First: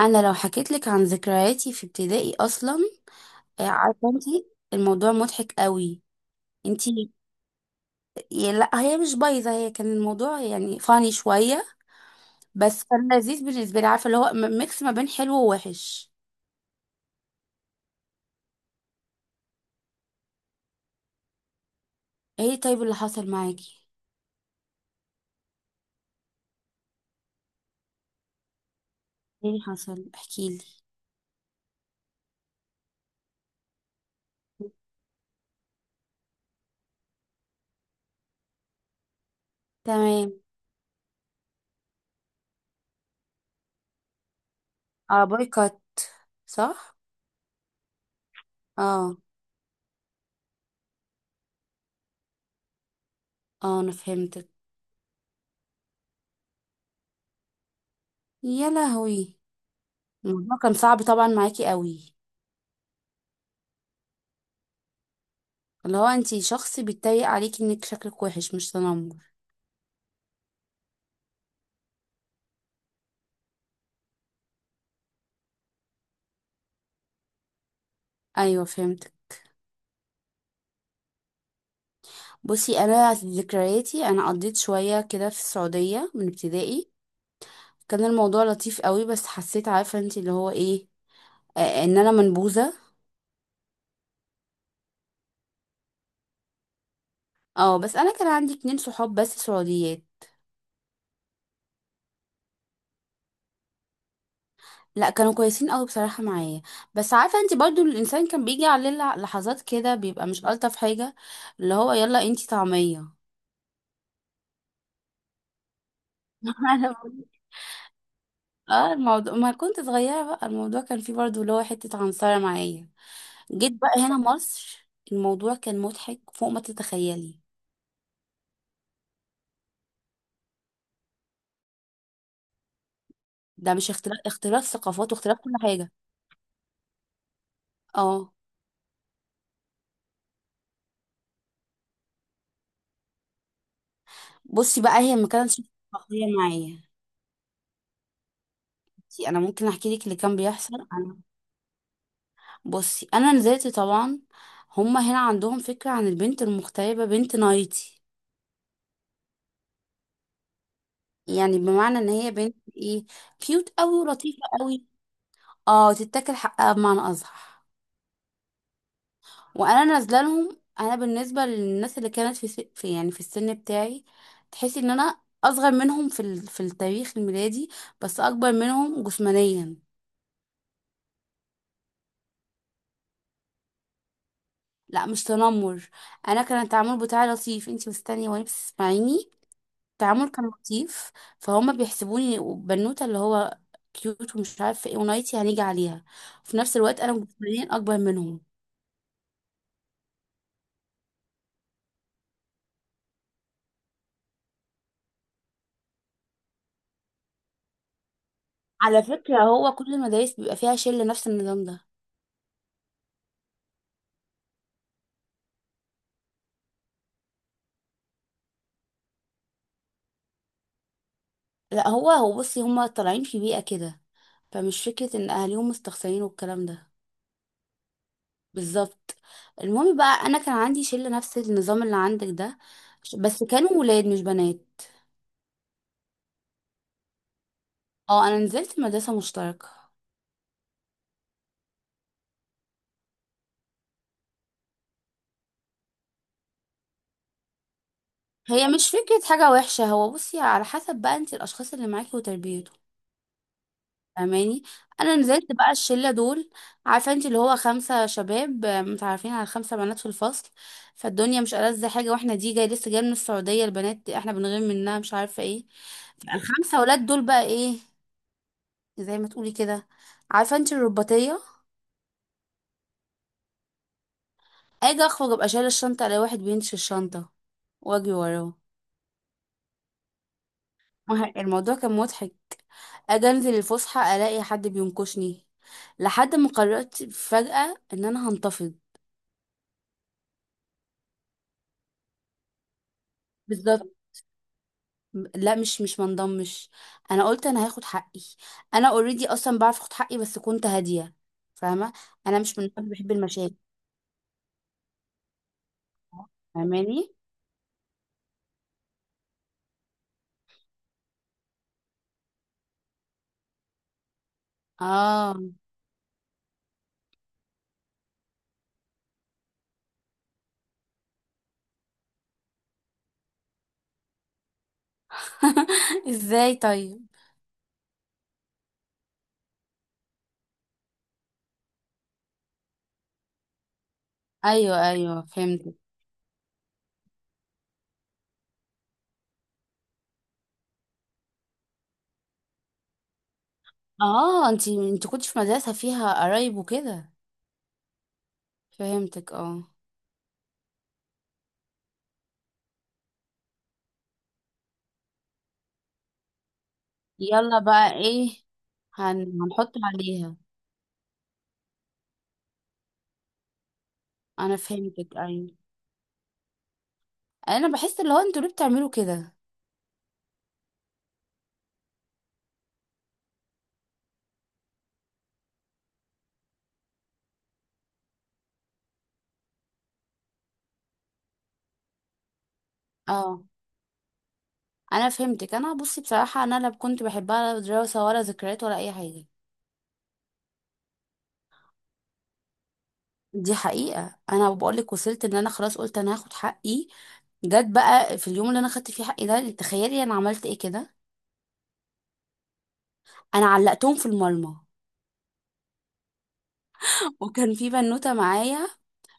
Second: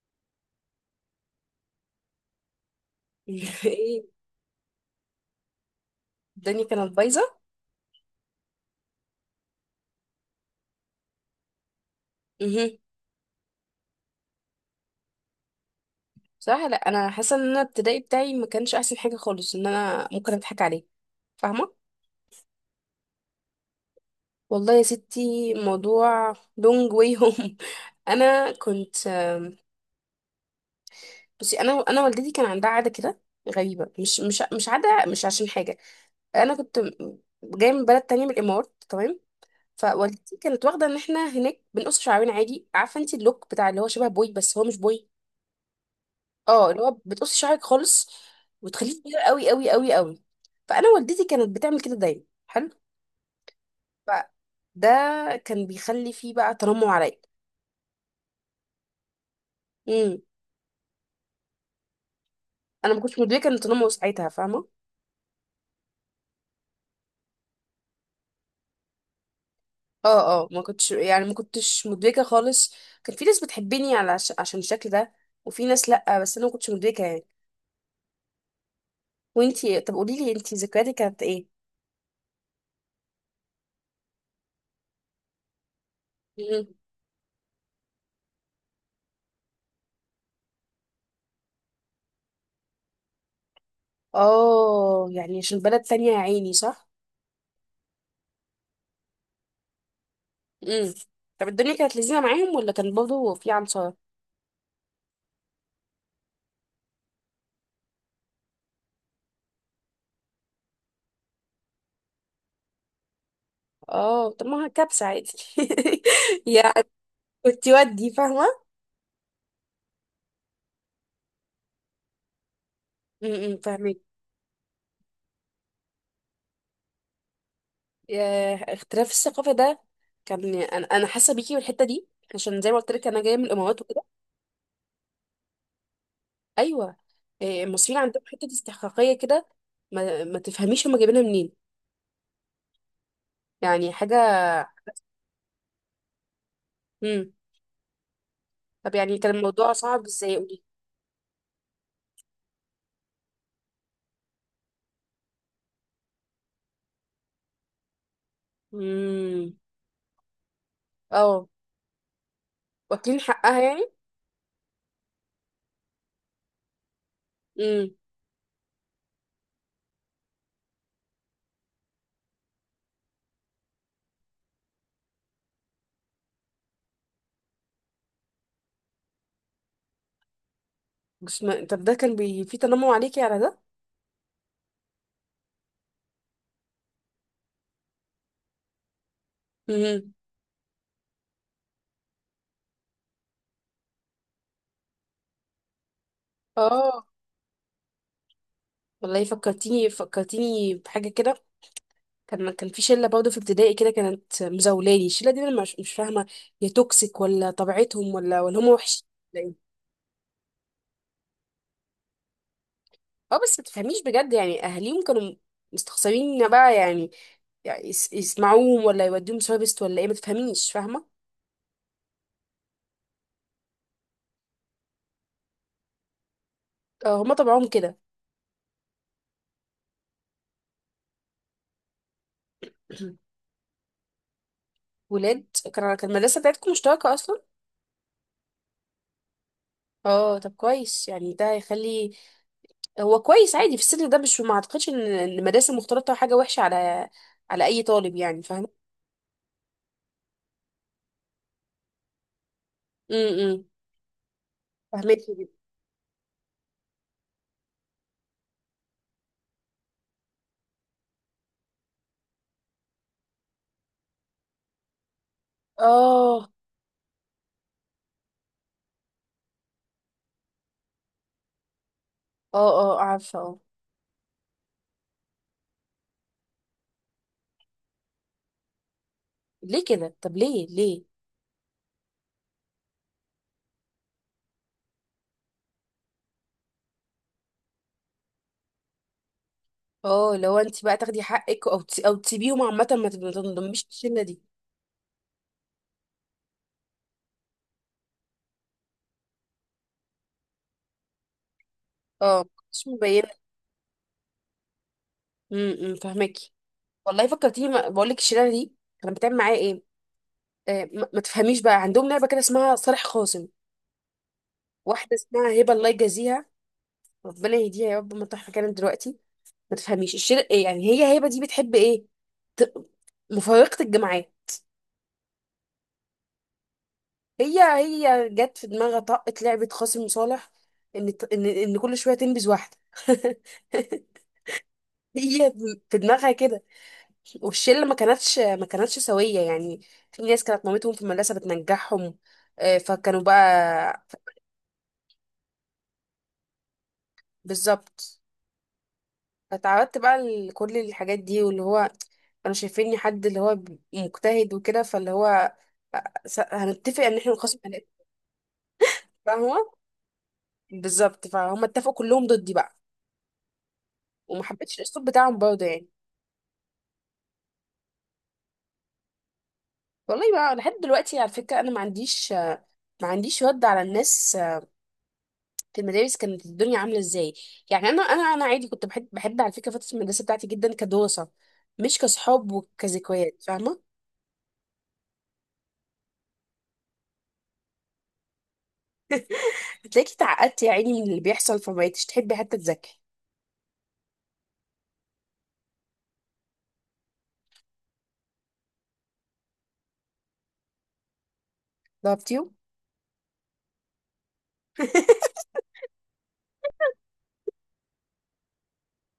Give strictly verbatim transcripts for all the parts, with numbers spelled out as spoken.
انا لو حكيت لك عن ذكرياتي في ابتدائي اصلا. آه، ايه. عارفه انت، الموضوع مضحك قوي. الدنيا انت... كانت بايظه. لا هي مش بايظه، هي كان الموضوع يعني فاني شويه، مهم. بس كان لذيذ بالنسبه لي، عارفه اللي هو م- ميكس ما بين حلو ووحش. بصراحه لا، انا حاسه ان انا الابتدائي بتاعي ما كانش احسن حاجه خالص، ان انا ممكن اضحك عليه. فاهمه؟ ايه، طيب اللي حصل معاكي؟ والله يا ستي، موضوع لونج واي هوم. انا كنت. ايه اللي حصل؟ احكي لي. بصي، انا انا والدتي كان عندها عاده كده غريبه، مش مش مش عاده، مش عشان حاجه. انا كنت جايه من بلد تانية، من الامارات، تمام. تمام. فوالدتي كانت واخده ان احنا هناك بنقص شعرنا عادي. عارفه انت اللوك بتاع اللي هو شبه بوي، بس هو مش بوي. اه، بايكوت، اه، اللي هو صح. بتقصي شعرك خالص، وتخليه اه. صغير قوي قوي قوي قوي. فانا والدتي كانت بتعمل كده دايما. حلو. اه، انا فده فهمتك. كان بيخلي فيه بقى تنمر عليا. يا لهوي، امم الموضوع كان صعب طبعا معاكي قوي. انا ما كنتش مدركه ان التنمر ساعتها. فاهمه؟ اللي هو انت شخص بيتريق عليكي انك شكلك وحش، مش تنمر. اه، اه، ما كنتش، يعني ما كنتش مدركه خالص. كان في ناس بتحبني على ش... عشان الشكل ده. وفي ناس لا، بس انا ما كنتش مدركه يعني. ايوه، فهمت. وانتي، طب قولي لي انتي، ذكرياتك كانت ايه؟ بصي، انا ذكرياتي انا قضيت شويه كده في السعوديه من امم ابتدائي. كان الموضوع لطيف قوي، بس حسيت عارفه انت اللي هو ايه، آه ان انا منبوذه. اه، يعني عشان بلد تانية يا عيني، صح. اه، بس انا كان عندي اتنين صحاب بس سعوديات. امم طب الدنيا كانت لذيذه معاهم، ولا كان برضه في عنصر؟ لا، كانوا كويسين قوي بصراحه معايا. بس عارفه انت برضو الانسان كان بيجي عليه لح- لحظات كده بيبقى مش الطف حاجه، اللي هو يلا انت طعميه. اه، طب ما كبسة عادي. يعني انا بقول- كنت ودي فاهمة. اه، الموضوع ما كنت صغيرة، بقى الموضوع كان فيه برضو اللي هو حتة عنصرة معايا. م- م، جيت بقى فاهمك. هنا مصر، الموضوع كان مضحك فوق ما تتخيلي. يا اختلاف الثقافة ده. كان انا انا حاسة بيكي بالحتة دي، عشان زي ما قلت لك انا جاية من ده الامارات مش وكده. اختلاف اختلاف ثقافات واختلاف كل حاجة. ايوه. إيه، المصريين عندهم اه. حتة استحقاقية كده. ما, ما تفهميش هما جايبينها منين، يعني حاجة. بصي بقى هي ما كانتش شخصية معايا. امم طب يعني بصي، كان انا ممكن الموضوع احكي صعب لك اللي ازاي، كان قولي؟ بيحصل. انا بصي انا نزلت طبعا، هما هنا عندهم فكرة عن البنت المغتربة بنت نايتي. امم اه، يعني بمعنى ان هي بنت ايه؟ واكلين حقها كيوت يعني. قوي ولطيفة قوي. اه، تتاكل حقها بمعنى اصح. امم وانا نازله لهم، انا بالنسبه للناس اللي كانت في, س... في يعني في السن بتاعي، تحسي ان انا اصغر منهم في ال... في التاريخ الميلادي، بس اكبر منهم جسمانيا. طب ده كان بي... في تنمر عليكي على ده؟ لا مش تنمر، انا كان التعامل بتاعي لطيف. انتي مستنيه وانا بتسمعيني. امم التعامل كان لطيف. فهم بيحسبوني بنوته اللي هو كيوت ومش عارفه ايه ونايتي هنيجي عليها، في نفس الوقت اه، انا جسمانيا اكبر منهم. والله فكرتيني فكرتيني بحاجه كده. كان كان في شله برضه في ابتدائي كده، كانت مزولاني الشله دي. انا مش مش فاهمه، هي توكسيك ولا طبيعتهم ولا ولا هم على وحشين فكره ولا ايه؟ هو كل المدارس بيبقى فيها شله نفس النظام ده. اه، بس ما تفهميش بجد، يعني اهاليهم كانوا مستخسرين بقى، يعني, يعني يس- يسمعوهم ولا يوديهم سوابست ولا ايه، ما تفهميش. فاهمه؟ لا هو هو بصي هم طالعين في بيئه كده، فمش فكره ان اهاليهم مستخسرين والكلام ده. اه، هم طبعهم كده. بالظبط. المهم بقى انا كان عندي شله نفس النظام اللي عندك ده، بس كانوا ولاد مش بنات. ولاد. كان كان المدرسه بتاعتكم مشتركه اصلا؟ اه، انا نزلت مدرسة مشتركة. اه، طب كويس يعني، ده هيخلي. هو كويس عادي في السن ده، مش ما اعتقدش ان إن المدارس المختلطه حاجه وحشه على على اي طالب يعني. فاهم؟ هي مش فكرة حاجة وحشة، هو بصي على حسب بقى انت الأشخاص اللي معاكي وتربيته. امم فاهماني. أنا فهمتي نزلت جدا. بقى الشلة دول، عارفة انت اللي هو خمسة شباب آه، متعرفين على خمسة بنات في الفصل. فالدنيا مش ألذ حاجة، واحنا دي جاي لسه جاية من السعودية، البنات احنا بنغير منها مش عارفة ايه. اه، الخمسة ولاد دول بقى ايه؟ زي ما تقولي كده، عارفة انت، الرباطية. اه، اه، عارفه، اه. اجي اخرج ابقى شايلة الشنطة، الاقي واحد بينش الشنطة واجري وراه. ليه كده؟ طب ليه ليه؟ مه- الموضوع كان مضحك. اجي انزل الفسحه الاقي حد بينكشني، لحد ما قررت فجاه ان انا هنتفض. اه، لو انت بقى تاخدي حقك، او تس- او تسيبيهم عامه، ما تب- ما تنضميش بالظبط. الشله دي. لا مش مش منضمش، انا قلت انا هاخد حقي. انا اوريدي اصلا بعرف اخد حقي، بس كنت هاديه. فاهمه، انا اه، مش من النوع مش اللي بحب مبينه. المشاكل. امم فهماكي. فاهماني. والله فكرتيني. ما- بقول لك الشله دي كانت بتعمل معايا ايه. آه ما ما تفهميش بقى، عندهم لعبه كده اسمها صالح خاصم. واحده اه. اسمها هبه، الله يجازيها، ربنا يهديها. يا رب ما تروح مكانها دلوقتي. ما تفهميش الشر يعني. هي هبه دي بتحب ايه؟ ت... مفارقه الجماعات. ازاي طيب؟ هي هي جت في دماغها طاقه لعبه قاسم صالح، ان ان ان كل شويه تنبذ واحده. ايوه، ايوه، هي فهمتك. في دماغها كده. والشله ما كانتش ما كانتش سويه يعني. في ناس كانت مامتهم في المدرسه بتنجحهم. آه، فكانوا بقى. اه، انتي انت كنت في مدرسه فيها قرايب وكده. بالظبط. فهمتك، اه. فتعودت بقى لكل الحاجات دي، واللي هو كانوا شايفيني حد اللي هو مجتهد وكده، فاللي هو س- هنتفق ان احنا يلا نقسم. بقى ايه، هن... فاهمة؟ هنحط عليها. بالظبط فهم اتفقوا كلهم ضدي بقى. وما انا حبيتش الاسلوب فهمتك، بتاعهم ايوه. برضه يعني. انا بحس اللي هو انتوا ليه بتعملوا كده؟ والله بقى لحد دلوقتي على فكرة، انا ما عنديش ما عنديش رد على الناس في المدارس، كانت الدنيا عاملة ازاي يعني؟ انا انا انا عادي، كنت بحب بحب على فكرة فترة المدرسة بتاعتي جدا كدراسة، مش كصحاب وكذكريات. اه. فاهمة؟ انا فهمتك، انا بصي بصراحه انا لا كنت بحبها، لا دراسه ولا ذكريات ولا اي حاجه. هتلاقيكي اتعقدتي يا عيني من اللي بيحصل، فمبقتيش تحبي حتى تذاكري. دي حقيقه، انا بقول لك وصلت ان انا خلاص قلت انا هاخد حقي. جت بقى في اليوم اللي انا خدت فيه حقي ده، تخيلي انا عملت ايه كده؟ ضربتيهم؟ انا علقتهم في المرمى. وكان في بنوته معايا،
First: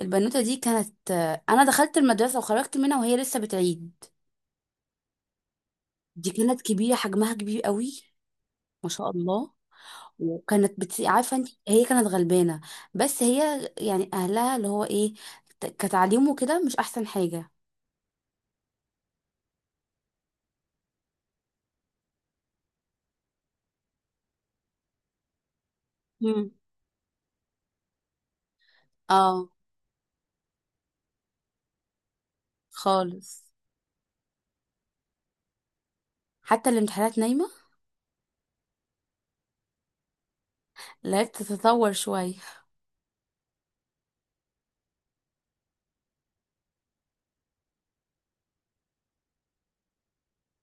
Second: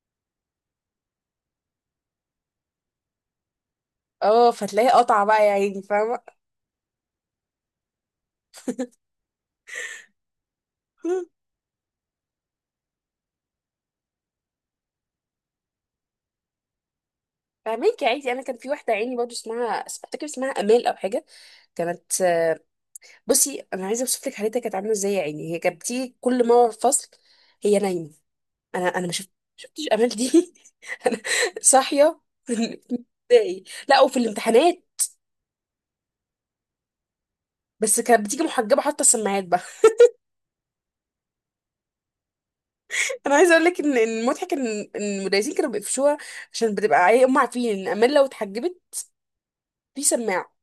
البنوته دي كانت... انا دخلت المدرسه وخرجت منها وهي لسه بتعيد. اه، فتلاقي قطع بقى يا عيني، فاهمة؟ دي كانت كبيره، حجمها كبير قوي، ما شاء الله. وكانت بت... عارفه انت، هي كانت غلبانه، بس هي يعني اهلها اللي هو ايه، ت- كتعليم وكده مش احسن حاجه. فاهمك يا عيني. انا كان في واحدة عيني برضه، اسمها افتكر اسمها امال او حاجة. كانت. بصي انا عايزه اوصف لك حالتها كانت عامله ازاي يا عيني. هي كانت بتيجي كل مم. ما هو فصل هي نايمه. انا انا ما شفت اه شفتش امال دي. انا صاحيه في ال- في خالص، الابتدائي، لا، وفي الامتحانات حتى الامتحانات نايمه. بس كانت بتيجي محجبه حاطه السماعات بقى. لقيت تتطور شويه. انا عايزه اقول لك ان إن المضحك ان إن المدرسين كانوا بيقفشوها، عشان بتبقى عي- هم عارفين ان امال لو اتحجبت في سماعه.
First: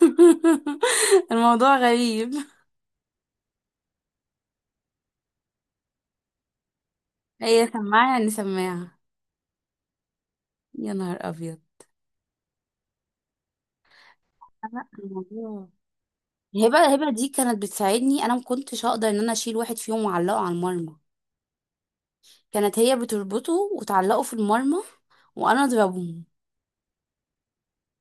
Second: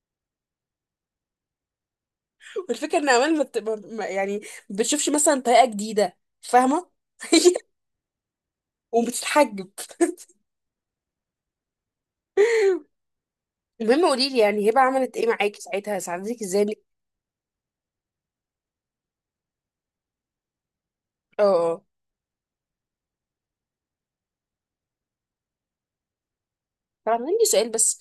الموضوع غريب. والفكره ان امال ما بت- ما- ما- يعني ما بتشوفش مثلا طريقه جديده، فاهمه؟ هي سماعه يعني سماعه. وبتتحجب. يا نهار ابيض. المهم، قولي لي يعني هبه لا عملت ايه معاكي الموضوع... ساعتها، ساعدتك ازاي؟ هبه هبه دي كانت بتساعدني، انا ما كنتش هقدر ان انا اشيل واحد فيهم واعلقه على المرمى. اه، اه، كانت هي بتربطه وتعلقه في المرمى، وانا اضربه. طبعا. عندي سؤال بس،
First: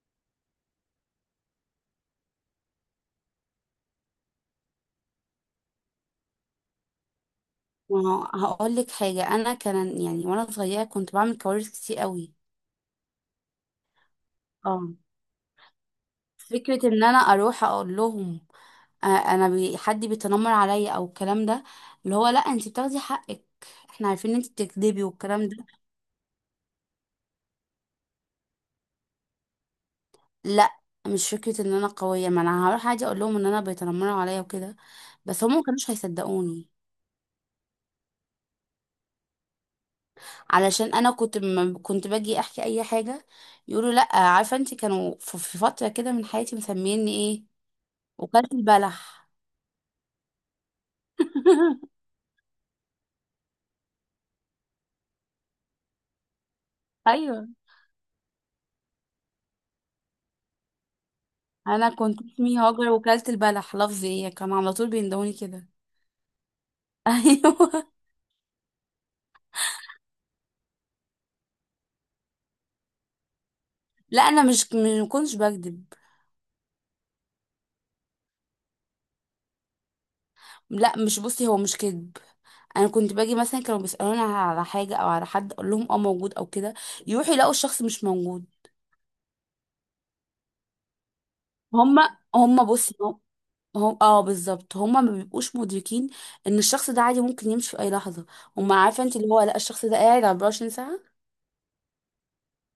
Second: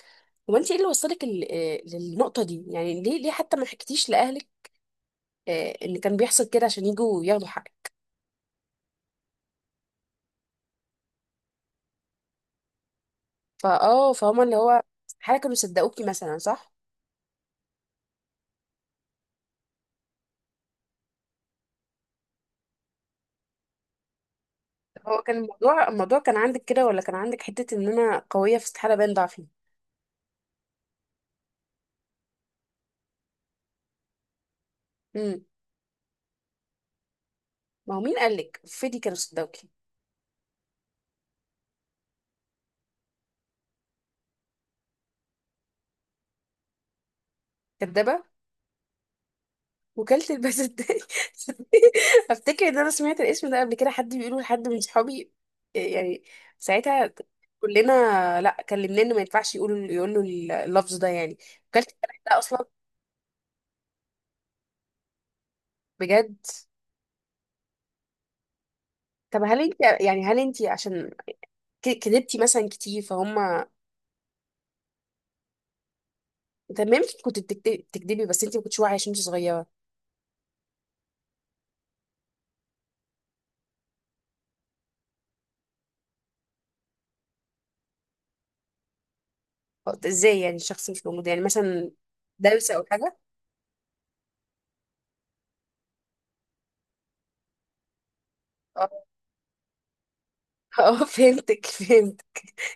هو انت ايه اللي وصلك ال- آه، للنقطة دي؟ يعني ليه، ليه حتى ما حكيتيش لأهلك آه، ان كان بيحصل كده عشان يجوا ياخدوا حقك؟ ما هو هقول لك حاجة، أنا كان يعني وأنا صغيرة كنت بعمل كوارث كتير قوي. فاه فهم اللي هو اه. حاجة، كانوا صدقوكي مثلا، صح؟ فكرة إن أنا أروح أقول لهم آه، أنا بي حد بيتنمر عليا أو الكلام ده، اللي هو لأ أنت بتاخدي حقك، إحنا عارفين إن أنت بتكذبي هو كان والكلام ده. الموضوع الموضوع كان عندك كده، ولا كان عندك حتة ان انا قوية، في استحالة باين ضعفي؟ لأ، مش فكرة إن أنا قوية، ما أنا هروح عادي أقول لهم إن أنا بيتنمروا عليا وكده، بس امم هم مكانوش هيصدقوني. ما هو مين قالك فيدي كانوا صدقوكي؟ علشان أنا كنت م... كنت باجي أحكي أي حاجة يقولوا لأ. عارفة أنت كانوا في في فترة كده من حياتي مسميني إيه؟ كدابة؟ وكالة البلح. وكالة البساتين. افتكر ان انا سمعت الاسم ده قبل كده، حد بيقوله لحد من صحابي يعني ساعتها. ايوه. كلنا لا، كلمناه انه ما ينفعش يقولوا يقولوا اللفظ ده يعني. وكالة انا البنات كنت ده اسمي اصلا؟ هاجر، وكلت البلح لفظي ايه كان على طول بيندوني كده. بجد؟ ايوه. طب هل انت يعني، هل انت عشان ك- كدبتي مثلا كتير، فهم؟ لا، انا مش ما كنتش بكذب. طب ما يمكن كنت بتكت- بتكدبي، بس انت ما كنتش واعيه عشان انت صغيره. لا مش بصي هو مش كذب. انا كنت باجي مثلا كانوا بيسالوني على حاجه او على حد، اقول لهم اه موجود او كده، يروحوا يلاقوا الشخص مش موجود. طب ازاي يعني الشخص مش موجود، يعني مثلا هما هما دارسه او بصي، حاجه؟ هم هم- اه بالظبط، هما ما بيبقوش مدركين ان الشخص ده عادي ممكن يمشي في اي لحظه. هما عارفه اه. انت اللي هو لا الشخص ده قاعد أربعة وعشرين ساعه. آه، فهمتك، فهمت.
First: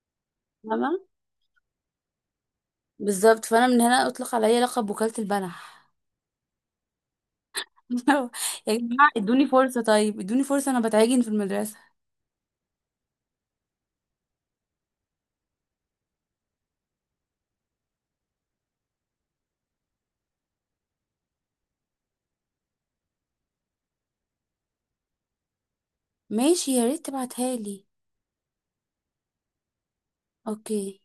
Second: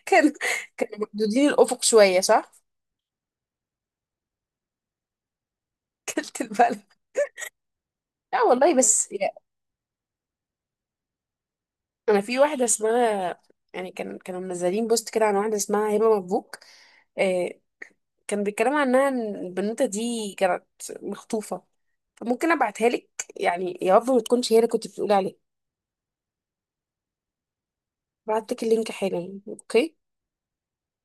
كان كانوا تمام. محدودين الافق شويه، صح؟ بالظبط. فانا من هنا اطلق عليا لقب وكاله البلح. كلت البلد. لا يا والله، جماعة بس يا- ادوني فرصة، طيب ادوني فرصة، انا بتعجن في المدرسة. انا في واحده اسمها، يعني كان كانوا منزلين بوست كده عن واحده اسمها هبه مبروك. آه كان بيتكلموا عنها ان البنوته دي كانت مخطوفه، فممكن ابعتها لك. يعني يا رب ما تكونش هي اللي كنت بتقولي عليها. ماشي، يا ريت تبعتها لي. بعت لك اللينك حالا. اوكي. اوكي.